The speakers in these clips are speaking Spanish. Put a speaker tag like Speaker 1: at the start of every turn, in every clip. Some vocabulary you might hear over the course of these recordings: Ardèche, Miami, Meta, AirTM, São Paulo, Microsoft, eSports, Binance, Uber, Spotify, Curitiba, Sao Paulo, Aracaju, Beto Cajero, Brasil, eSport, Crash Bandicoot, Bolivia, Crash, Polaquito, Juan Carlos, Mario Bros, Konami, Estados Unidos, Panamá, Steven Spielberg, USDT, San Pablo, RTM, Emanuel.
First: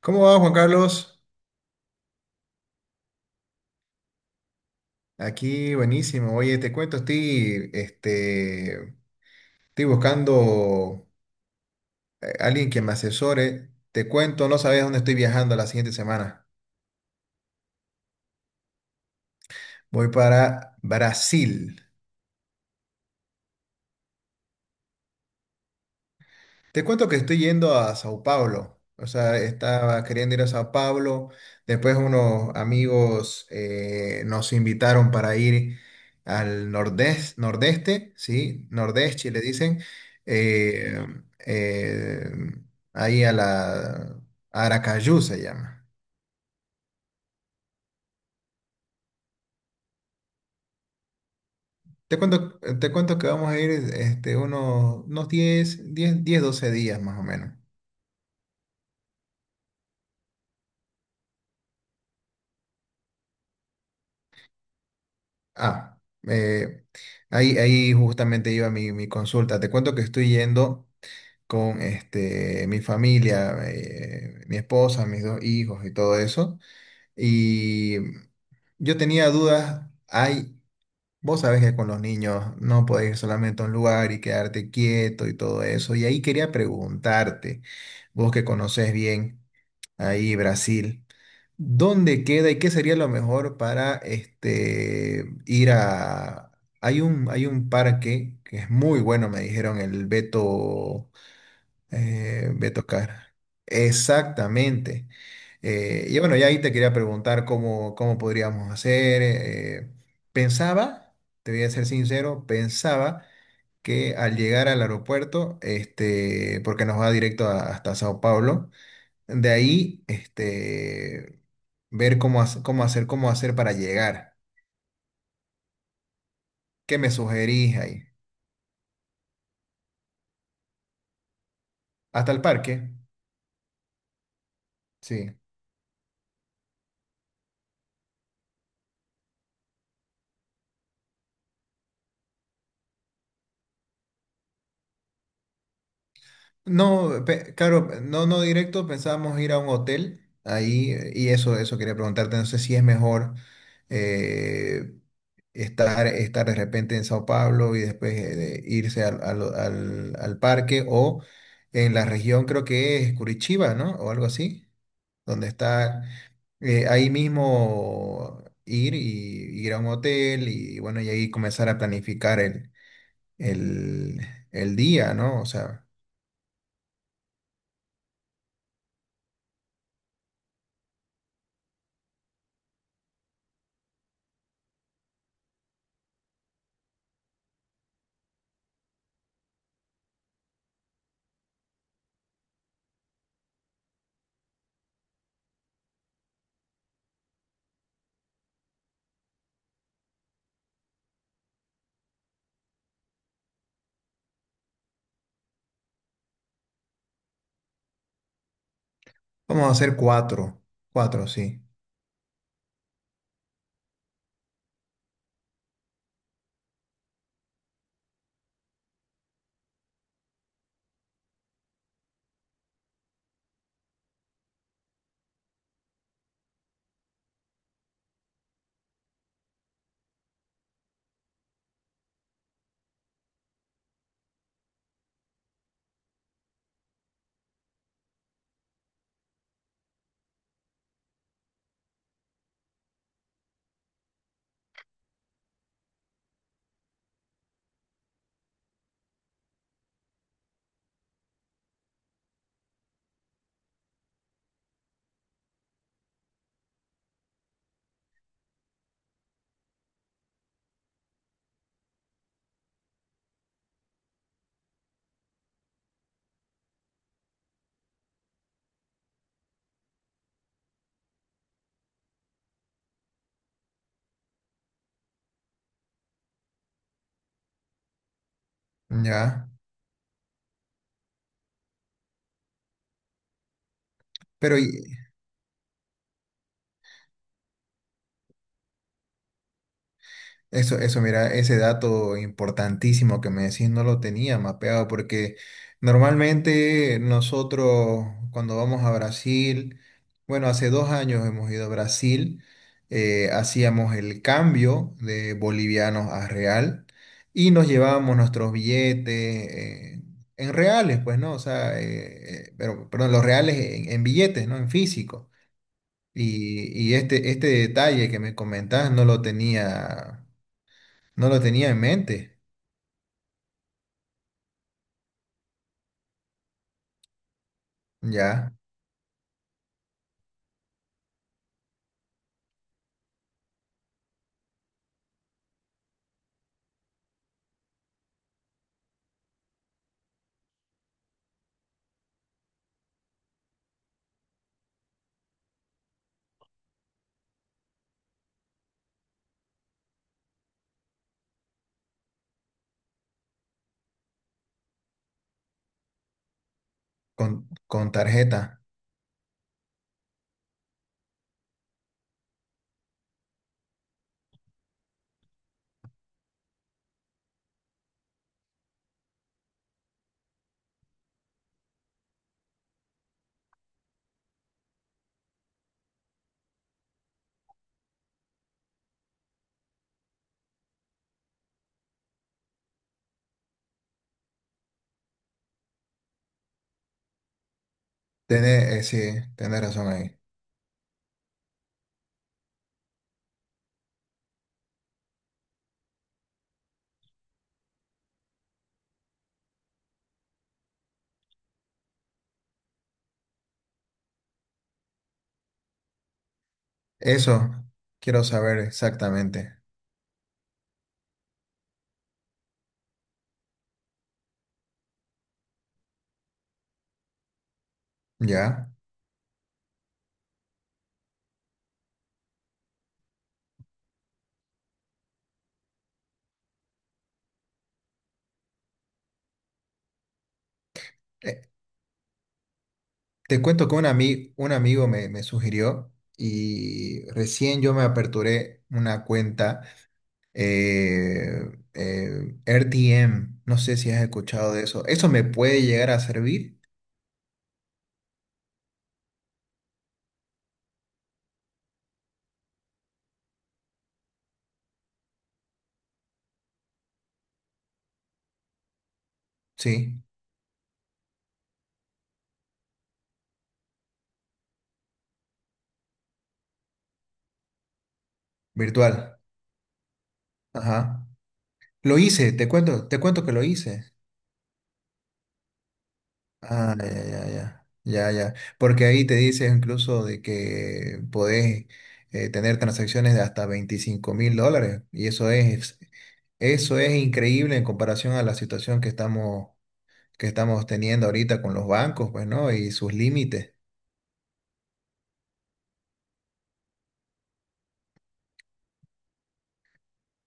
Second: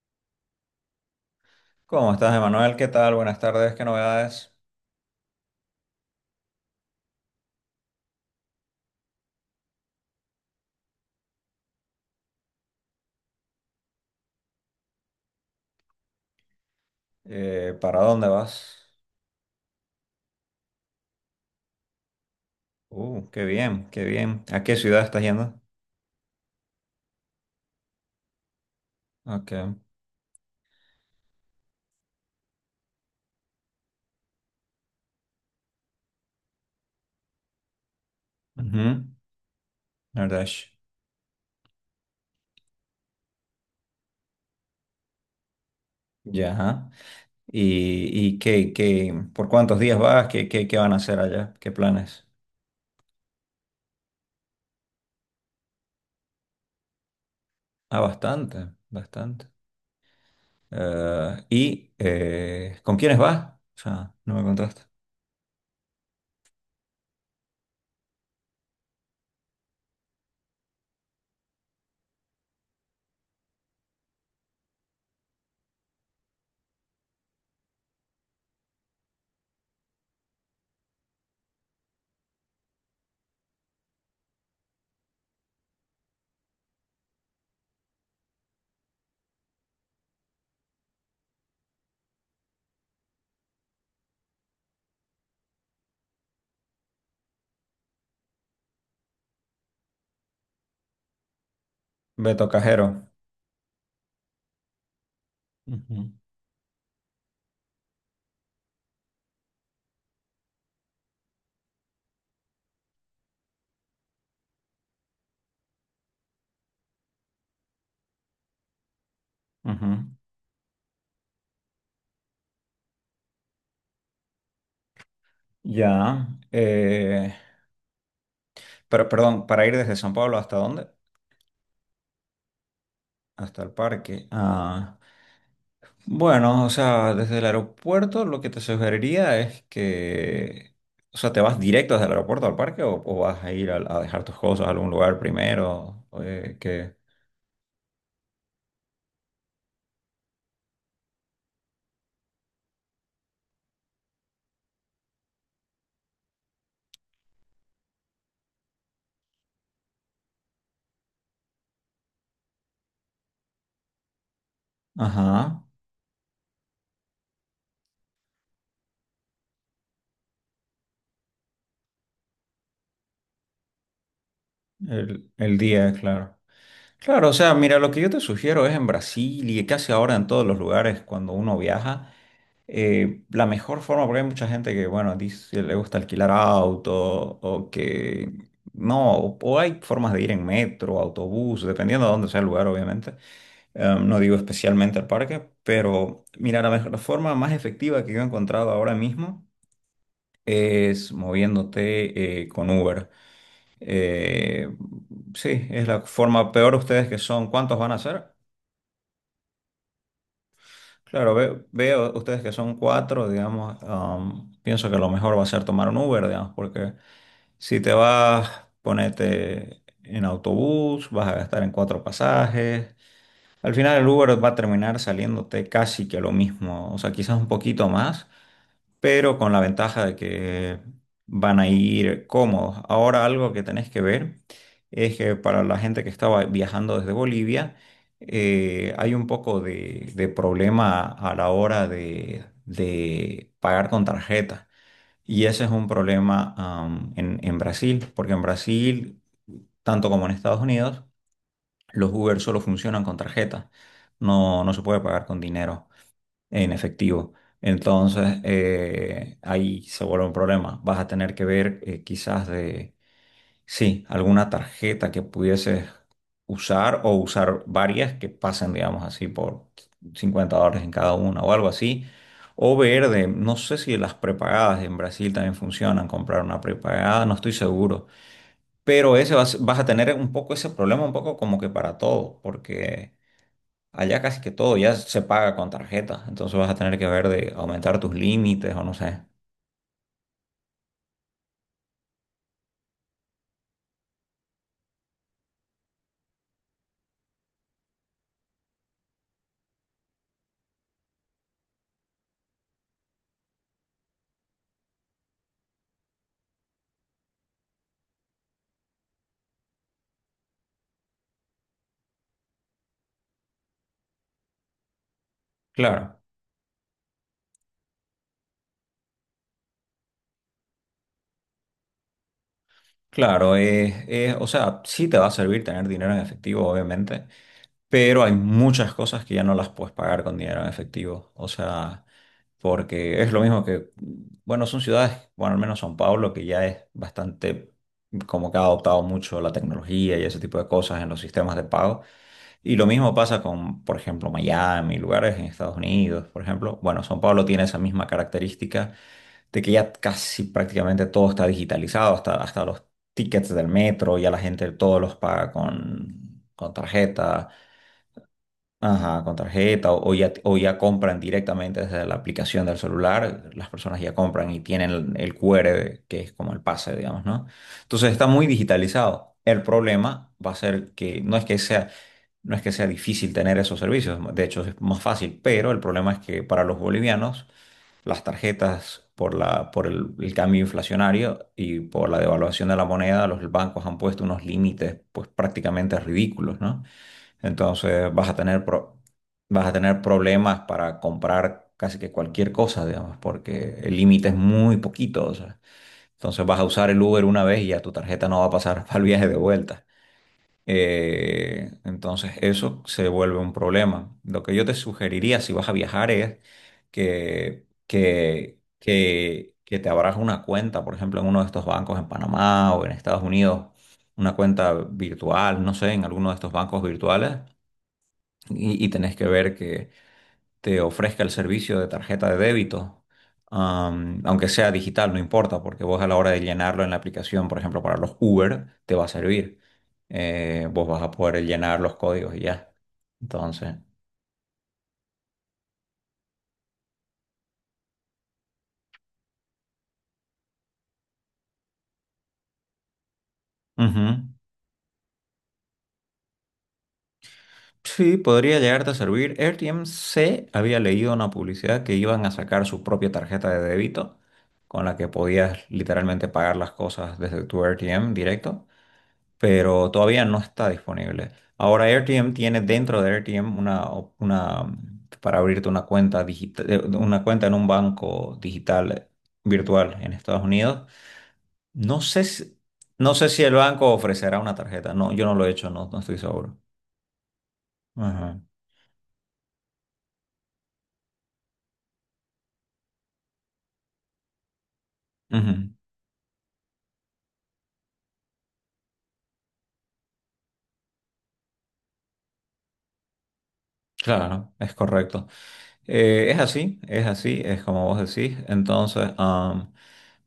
Speaker 1: ¿Cómo va, Juan Carlos?
Speaker 2: ¿Cómo estás, Emanuel? ¿Qué tal? Buenas tardes, ¿qué novedades?
Speaker 1: Aquí, buenísimo. Oye, te cuento, estoy buscando alguien que me asesore. Te cuento, no sabes dónde estoy viajando la siguiente semana.
Speaker 2: ¿Para dónde vas?
Speaker 1: Voy para Brasil.
Speaker 2: Qué bien, qué bien. ¿A qué ciudad estás yendo?
Speaker 1: Te cuento que estoy yendo a Sao Paulo. O sea,
Speaker 2: Ok.
Speaker 1: estaba queriendo ir a Sao Paulo. Después unos amigos nos invitaron para ir al nordeste, ¿sí?
Speaker 2: Ujú.
Speaker 1: Nordeste, le dicen.
Speaker 2: Ardèche.
Speaker 1: eh, eh, ahí a la Aracaju se llama.
Speaker 2: Ya. Ajá. ¿Y, y qué por cuántos días vas? ¿Qué van a hacer allá? ¿Qué
Speaker 1: Te
Speaker 2: planes?
Speaker 1: cuento, te cuento que vamos a ir este, unos 12 días más o menos.
Speaker 2: Ah, bastante, bastante. ¿Y con quiénes vas? O sea, no me contaste.
Speaker 1: Ah, eh, ahí justamente iba mi consulta. Te cuento que estoy yendo con este, mi familia, mi esposa, mis dos hijos y todo eso. Y yo tenía dudas. Hay, vos sabés que con los niños no podés ir solamente a un lugar y quedarte quieto y todo eso. Y ahí quería preguntarte, vos que conocés bien ahí Brasil. ¿Dónde queda y qué sería lo mejor para este, ir a... hay un parque que es muy bueno, me dijeron, el Beto,
Speaker 2: Beto Cajero.
Speaker 1: Beto Car. Exactamente.
Speaker 2: Ujú,
Speaker 1: Y bueno, ya ahí te quería preguntar cómo podríamos hacer. Pensaba, te voy a ser sincero, pensaba que al llegar al aeropuerto, este, porque nos va directo hasta Sao Paulo, de ahí,
Speaker 2: ujú.
Speaker 1: este, ver cómo cómo hacer para llegar.
Speaker 2: Ya.
Speaker 1: ¿Qué me sugerís ahí?
Speaker 2: Pero, perdón, ¿para ir desde San Pablo hasta dónde?
Speaker 1: ¿Hasta el parque?
Speaker 2: Hasta el parque. Ah,
Speaker 1: Sí.
Speaker 2: bueno, o sea, desde el aeropuerto lo que te sugeriría es que, o sea, ¿te vas directo desde el aeropuerto al parque o, vas a ir a dejar tus cosas a algún lugar primero? Que,
Speaker 1: No, claro, no directo, pensábamos ir a un hotel ahí y eso quería preguntarte, no sé si es mejor eh, estar de repente en Sao Paulo y después de irse al parque o en la región creo que es Curitiba, ¿no? O algo así, donde
Speaker 2: ajá,
Speaker 1: está... ahí mismo ir y ir a un hotel y bueno, y ahí comenzar a planificar el, el día,
Speaker 2: el,
Speaker 1: ¿no? O
Speaker 2: el
Speaker 1: sea,
Speaker 2: día, claro. Claro, o sea, mira, lo que yo te sugiero es en Brasil y casi ahora en todos los lugares cuando uno viaja. La mejor forma, porque hay mucha gente que, bueno, dice, le gusta alquilar auto o que no, o hay formas de ir en metro, autobús, dependiendo de dónde sea el lugar, obviamente. No digo especialmente al parque, pero mira, la forma más efectiva que yo he encontrado ahora mismo es moviéndote con Uber. Eh, sí, es la forma peor ustedes que son. ¿Cuántos van a ser?
Speaker 1: vamos a hacer cuatro, cuatro,
Speaker 2: Claro,
Speaker 1: sí,
Speaker 2: veo ustedes que son cuatro, digamos, pienso que lo mejor va a ser tomar un Uber, digamos, porque si te vas, ponete en autobús, vas a gastar en cuatro pasajes. Al final el Uber va a terminar saliéndote casi que lo mismo, o sea, quizás un poquito más, pero con la ventaja de que van a ir cómodos. Ahora algo que tenés que ver es que para la gente que estaba viajando desde Bolivia, hay un poco de problema a la hora de pagar con tarjeta. Y ese es un problema, en Brasil, porque en Brasil, tanto como en Estados Unidos, los Uber solo funcionan con tarjeta. No, no se puede pagar con dinero en efectivo. Entonces, ahí se vuelve un problema. Vas a tener que ver quizás de, sí, alguna tarjeta que pudieses usar o usar varias que pasen, digamos así, por $50 en cada una o algo así. O ver de, no sé si las prepagadas en Brasil también funcionan, comprar una prepagada, no estoy seguro. Pero ese
Speaker 1: ya.
Speaker 2: vas a tener un poco ese problema, un poco como que para todo, porque allá casi que
Speaker 1: Pero, y-
Speaker 2: todo ya se paga con tarjeta, entonces vas a tener que ver de aumentar tus límites o no sé.
Speaker 1: Eso, eso, mira, ese dato importantísimo que me decís no lo tenía mapeado porque normalmente nosotros cuando vamos a Brasil, bueno, hace dos años hemos ido a Brasil, hacíamos el cambio de bolivianos a real y nos llevábamos nuestros billetes eh, en reales, pues, ¿no? O sea, pero, perdón, los reales en billetes, ¿no? En físico.
Speaker 2: Claro,
Speaker 1: Y este, este detalle que me comentás no lo tenía. No lo tenía en mente,
Speaker 2: claro, o sea, sí te va a servir tener dinero en efectivo, obviamente, pero hay
Speaker 1: ya,
Speaker 2: muchas cosas que ya no las puedes pagar con dinero en efectivo, o sea, porque es lo mismo que, bueno, son ciudades, bueno, al menos São Paulo, que ya es bastante, como que ha adoptado mucho la tecnología y ese tipo de cosas en los sistemas de pago. Y lo mismo pasa con, por ejemplo, Miami, lugares en Estados Unidos, por ejemplo. Bueno, São Paulo tiene esa misma característica de que ya casi prácticamente todo está digitalizado, hasta los tickets del metro, ya la gente todos los paga con tarjeta,
Speaker 1: con tarjeta.
Speaker 2: ajá, con tarjeta, o ya compran directamente desde la aplicación del celular, las personas ya compran y tienen el QR, que es como el pase, digamos, ¿no? Entonces está muy digitalizado. El problema va a ser que no es que sea difícil tener esos servicios, de hecho es más fácil, pero el problema es que para los bolivianos las tarjetas por la, por el cambio inflacionario y por la devaluación de la moneda, los bancos han puesto unos límites pues prácticamente ridículos, ¿no? Entonces
Speaker 1: Tener sí, tiene
Speaker 2: vas a
Speaker 1: razón
Speaker 2: tener
Speaker 1: ahí.
Speaker 2: problemas para comprar casi que cualquier cosa, digamos, porque el límite es muy poquito, o sea, entonces vas a usar el Uber una vez y ya tu tarjeta no va a pasar al viaje de vuelta. Entonces eso se vuelve un problema. Lo que yo te sugeriría si vas a viajar es
Speaker 1: Eso
Speaker 2: que,
Speaker 1: quiero
Speaker 2: que,
Speaker 1: saber
Speaker 2: que,
Speaker 1: exactamente,
Speaker 2: que te abras una cuenta, por ejemplo, en uno de estos bancos en Panamá o en Estados Unidos, una cuenta virtual, no sé, en alguno de estos bancos virtuales
Speaker 1: ya.
Speaker 2: y tenés que ver que te ofrezca el servicio de tarjeta de débito, aunque sea digital, no importa, porque vos a la hora de llenarlo en la aplicación, por ejemplo, para los Uber, te va a servir. Vos vas a
Speaker 1: Eh,
Speaker 2: poder llenar los códigos y ya.
Speaker 1: te cuento que
Speaker 2: Entonces,
Speaker 1: un amigo me sugirió y recién yo me aperturé una cuenta eh, RTM. No sé si has
Speaker 2: ujú.
Speaker 1: escuchado de eso. ¿Eso me puede llegar a servir?
Speaker 2: Sí, podría llegarte a servir. AirTM se había leído una publicidad que iban a sacar su propia tarjeta de débito con la que podías literalmente pagar las cosas desde tu RTM directo. Pero
Speaker 1: Sí,
Speaker 2: todavía no está disponible. Ahora AirTM tiene dentro de AirTM una para abrirte una cuenta digital, una cuenta en un banco digital
Speaker 1: virtual.
Speaker 2: virtual en Estados Unidos.
Speaker 1: Ajá. Lo
Speaker 2: No sé
Speaker 1: hice, te
Speaker 2: si,
Speaker 1: cuento, te
Speaker 2: no
Speaker 1: cuento
Speaker 2: sé
Speaker 1: que
Speaker 2: si
Speaker 1: lo
Speaker 2: el banco
Speaker 1: hice.
Speaker 2: ofrecerá una tarjeta. No, yo no lo he hecho, no, no estoy seguro.
Speaker 1: Ah, ya,
Speaker 2: Ajá.
Speaker 1: Porque ahí te dice incluso de que podés tener transacciones de hasta $25.000. Y
Speaker 2: Ujú.
Speaker 1: eso es increíble en comparación a la situación que estamos teniendo ahorita con los bancos, pues, ¿no? Y sus límites.
Speaker 2: Claro, es correcto. Es así, es así, es como vos decís. Entonces,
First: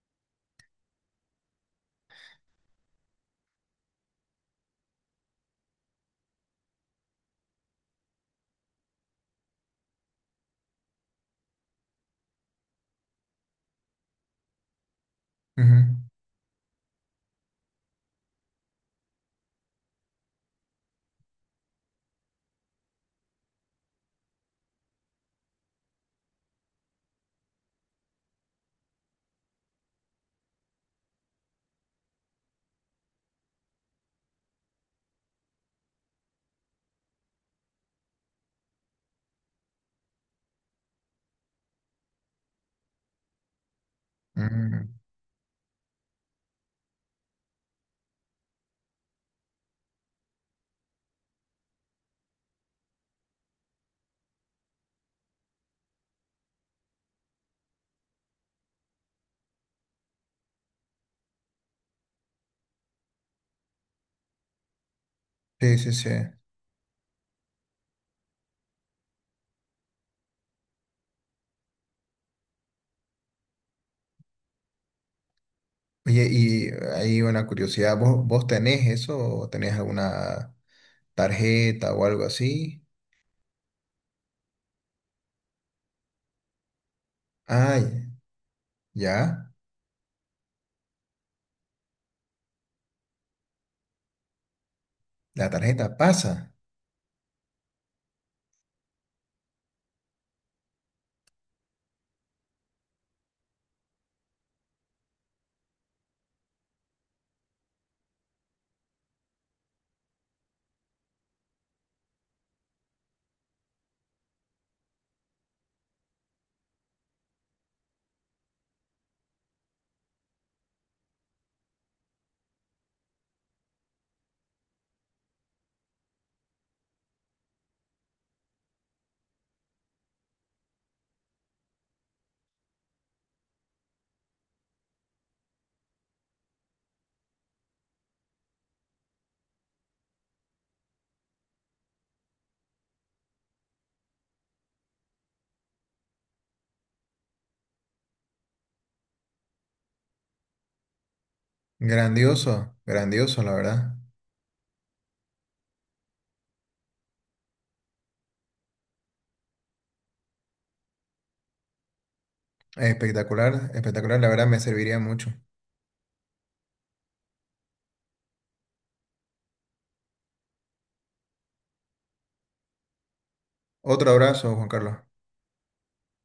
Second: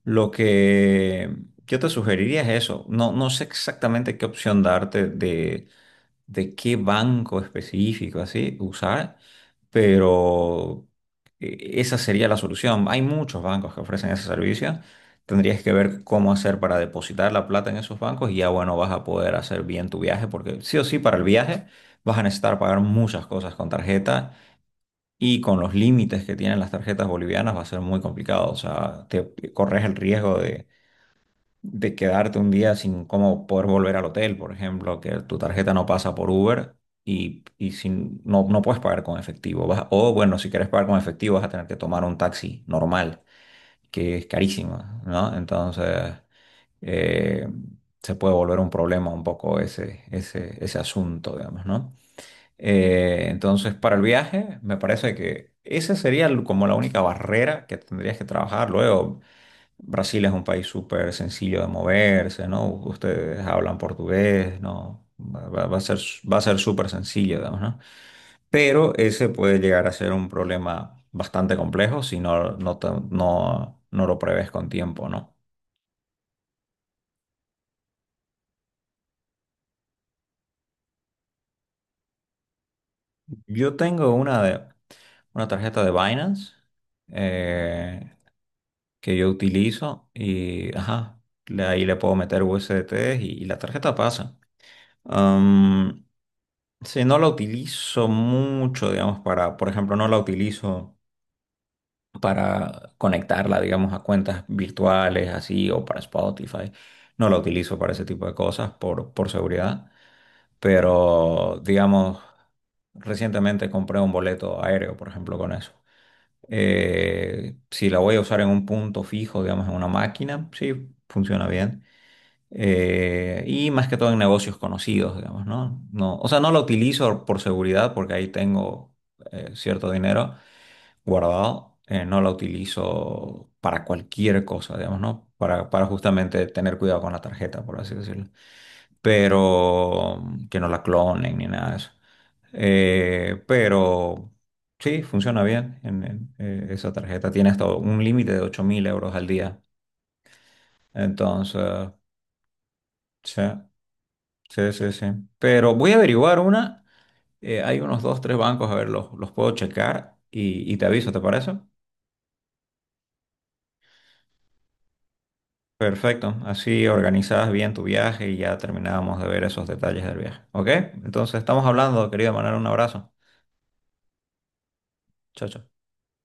Speaker 2: lo que yo te sugeriría es eso. No, no sé exactamente qué opción darte de qué banco específico así usar, pero esa sería la solución. Hay muchos bancos que ofrecen ese servicio. Tendrías que
Speaker 1: Ujú,
Speaker 2: ver cómo hacer para depositar la plata en esos bancos y ya bueno, vas a poder hacer bien tu viaje porque sí o sí para el viaje vas a necesitar pagar muchas cosas con tarjeta y con los límites que tienen las tarjetas bolivianas va a ser muy complicado. O sea, te corres el riesgo de quedarte un día sin cómo poder volver al hotel, por ejemplo, que tu tarjeta no pasa por Uber y, no, no puedes pagar con efectivo. O bueno, si quieres pagar con efectivo vas a tener que tomar un taxi normal, que es carísimo,
Speaker 1: ujú.
Speaker 2: ¿no? Entonces, eh, se puede volver un problema un poco ese, ese, ese asunto, digamos, ¿no? Entonces, para el viaje, me parece que esa sería como la única barrera que tendrías que trabajar luego. Brasil es un país súper sencillo de moverse, ¿no? Ustedes hablan portugués, ¿no? Va, va- va
Speaker 1: Sí,
Speaker 2: a
Speaker 1: sí,
Speaker 2: ser,
Speaker 1: sí.
Speaker 2: va a ser súper sencillo, digamos, ¿no? Pero ese puede llegar a ser un problema bastante complejo si no lo prevés con tiempo, ¿no?
Speaker 1: Oye, y hay una curiosidad, ¿vos, vos tenés eso o tenés alguna tarjeta o algo así?
Speaker 2: Yo tengo una, una tarjeta de Binance
Speaker 1: Ay,
Speaker 2: eh, que yo
Speaker 1: ya,
Speaker 2: utilizo y, ajá, ahí le puedo meter USDT y la tarjeta pasa.
Speaker 1: la tarjeta pasa.
Speaker 2: Sí, no la utilizo mucho, digamos, para, por ejemplo, no la utilizo para conectarla, digamos, a cuentas virtuales, así, o para Spotify. No la utilizo para ese tipo de cosas por seguridad. Pero, digamos, recientemente compré un boleto aéreo, por ejemplo, con eso. Si la voy a usar en un punto fijo, digamos, en una máquina, sí, funciona bien. Y más que todo en negocios conocidos, digamos, ¿no? No, o sea, no lo utilizo por seguridad porque ahí tengo cierto dinero guardado. No lo utilizo para cualquier cosa, digamos, ¿no? Para justamente tener cuidado con la tarjeta, por así decirlo. Pero que no la clonen ni nada de eso. Pero sí, funciona bien. En, esa tarjeta tiene hasta un límite de 8.000 euros al día. Entonces,
Speaker 1: Grandioso,
Speaker 2: sí.
Speaker 1: grandioso, la verdad.
Speaker 2: Sí, sí, sí. Pero voy a averiguar una. Hay unos dos, tres bancos, a ver, los puedo checar y te aviso, ¿te parece?
Speaker 1: Espectacular, espectacular, la verdad me serviría mucho.
Speaker 2: Perfecto. Así organizas bien tu viaje y ya terminábamos de ver esos detalles del viaje. ¿Ok? Entonces estamos hablando, querido Manuel, un abrazo.
Speaker 1: Otro abrazo, Juan Carlos.
Speaker 2: Chao, chao.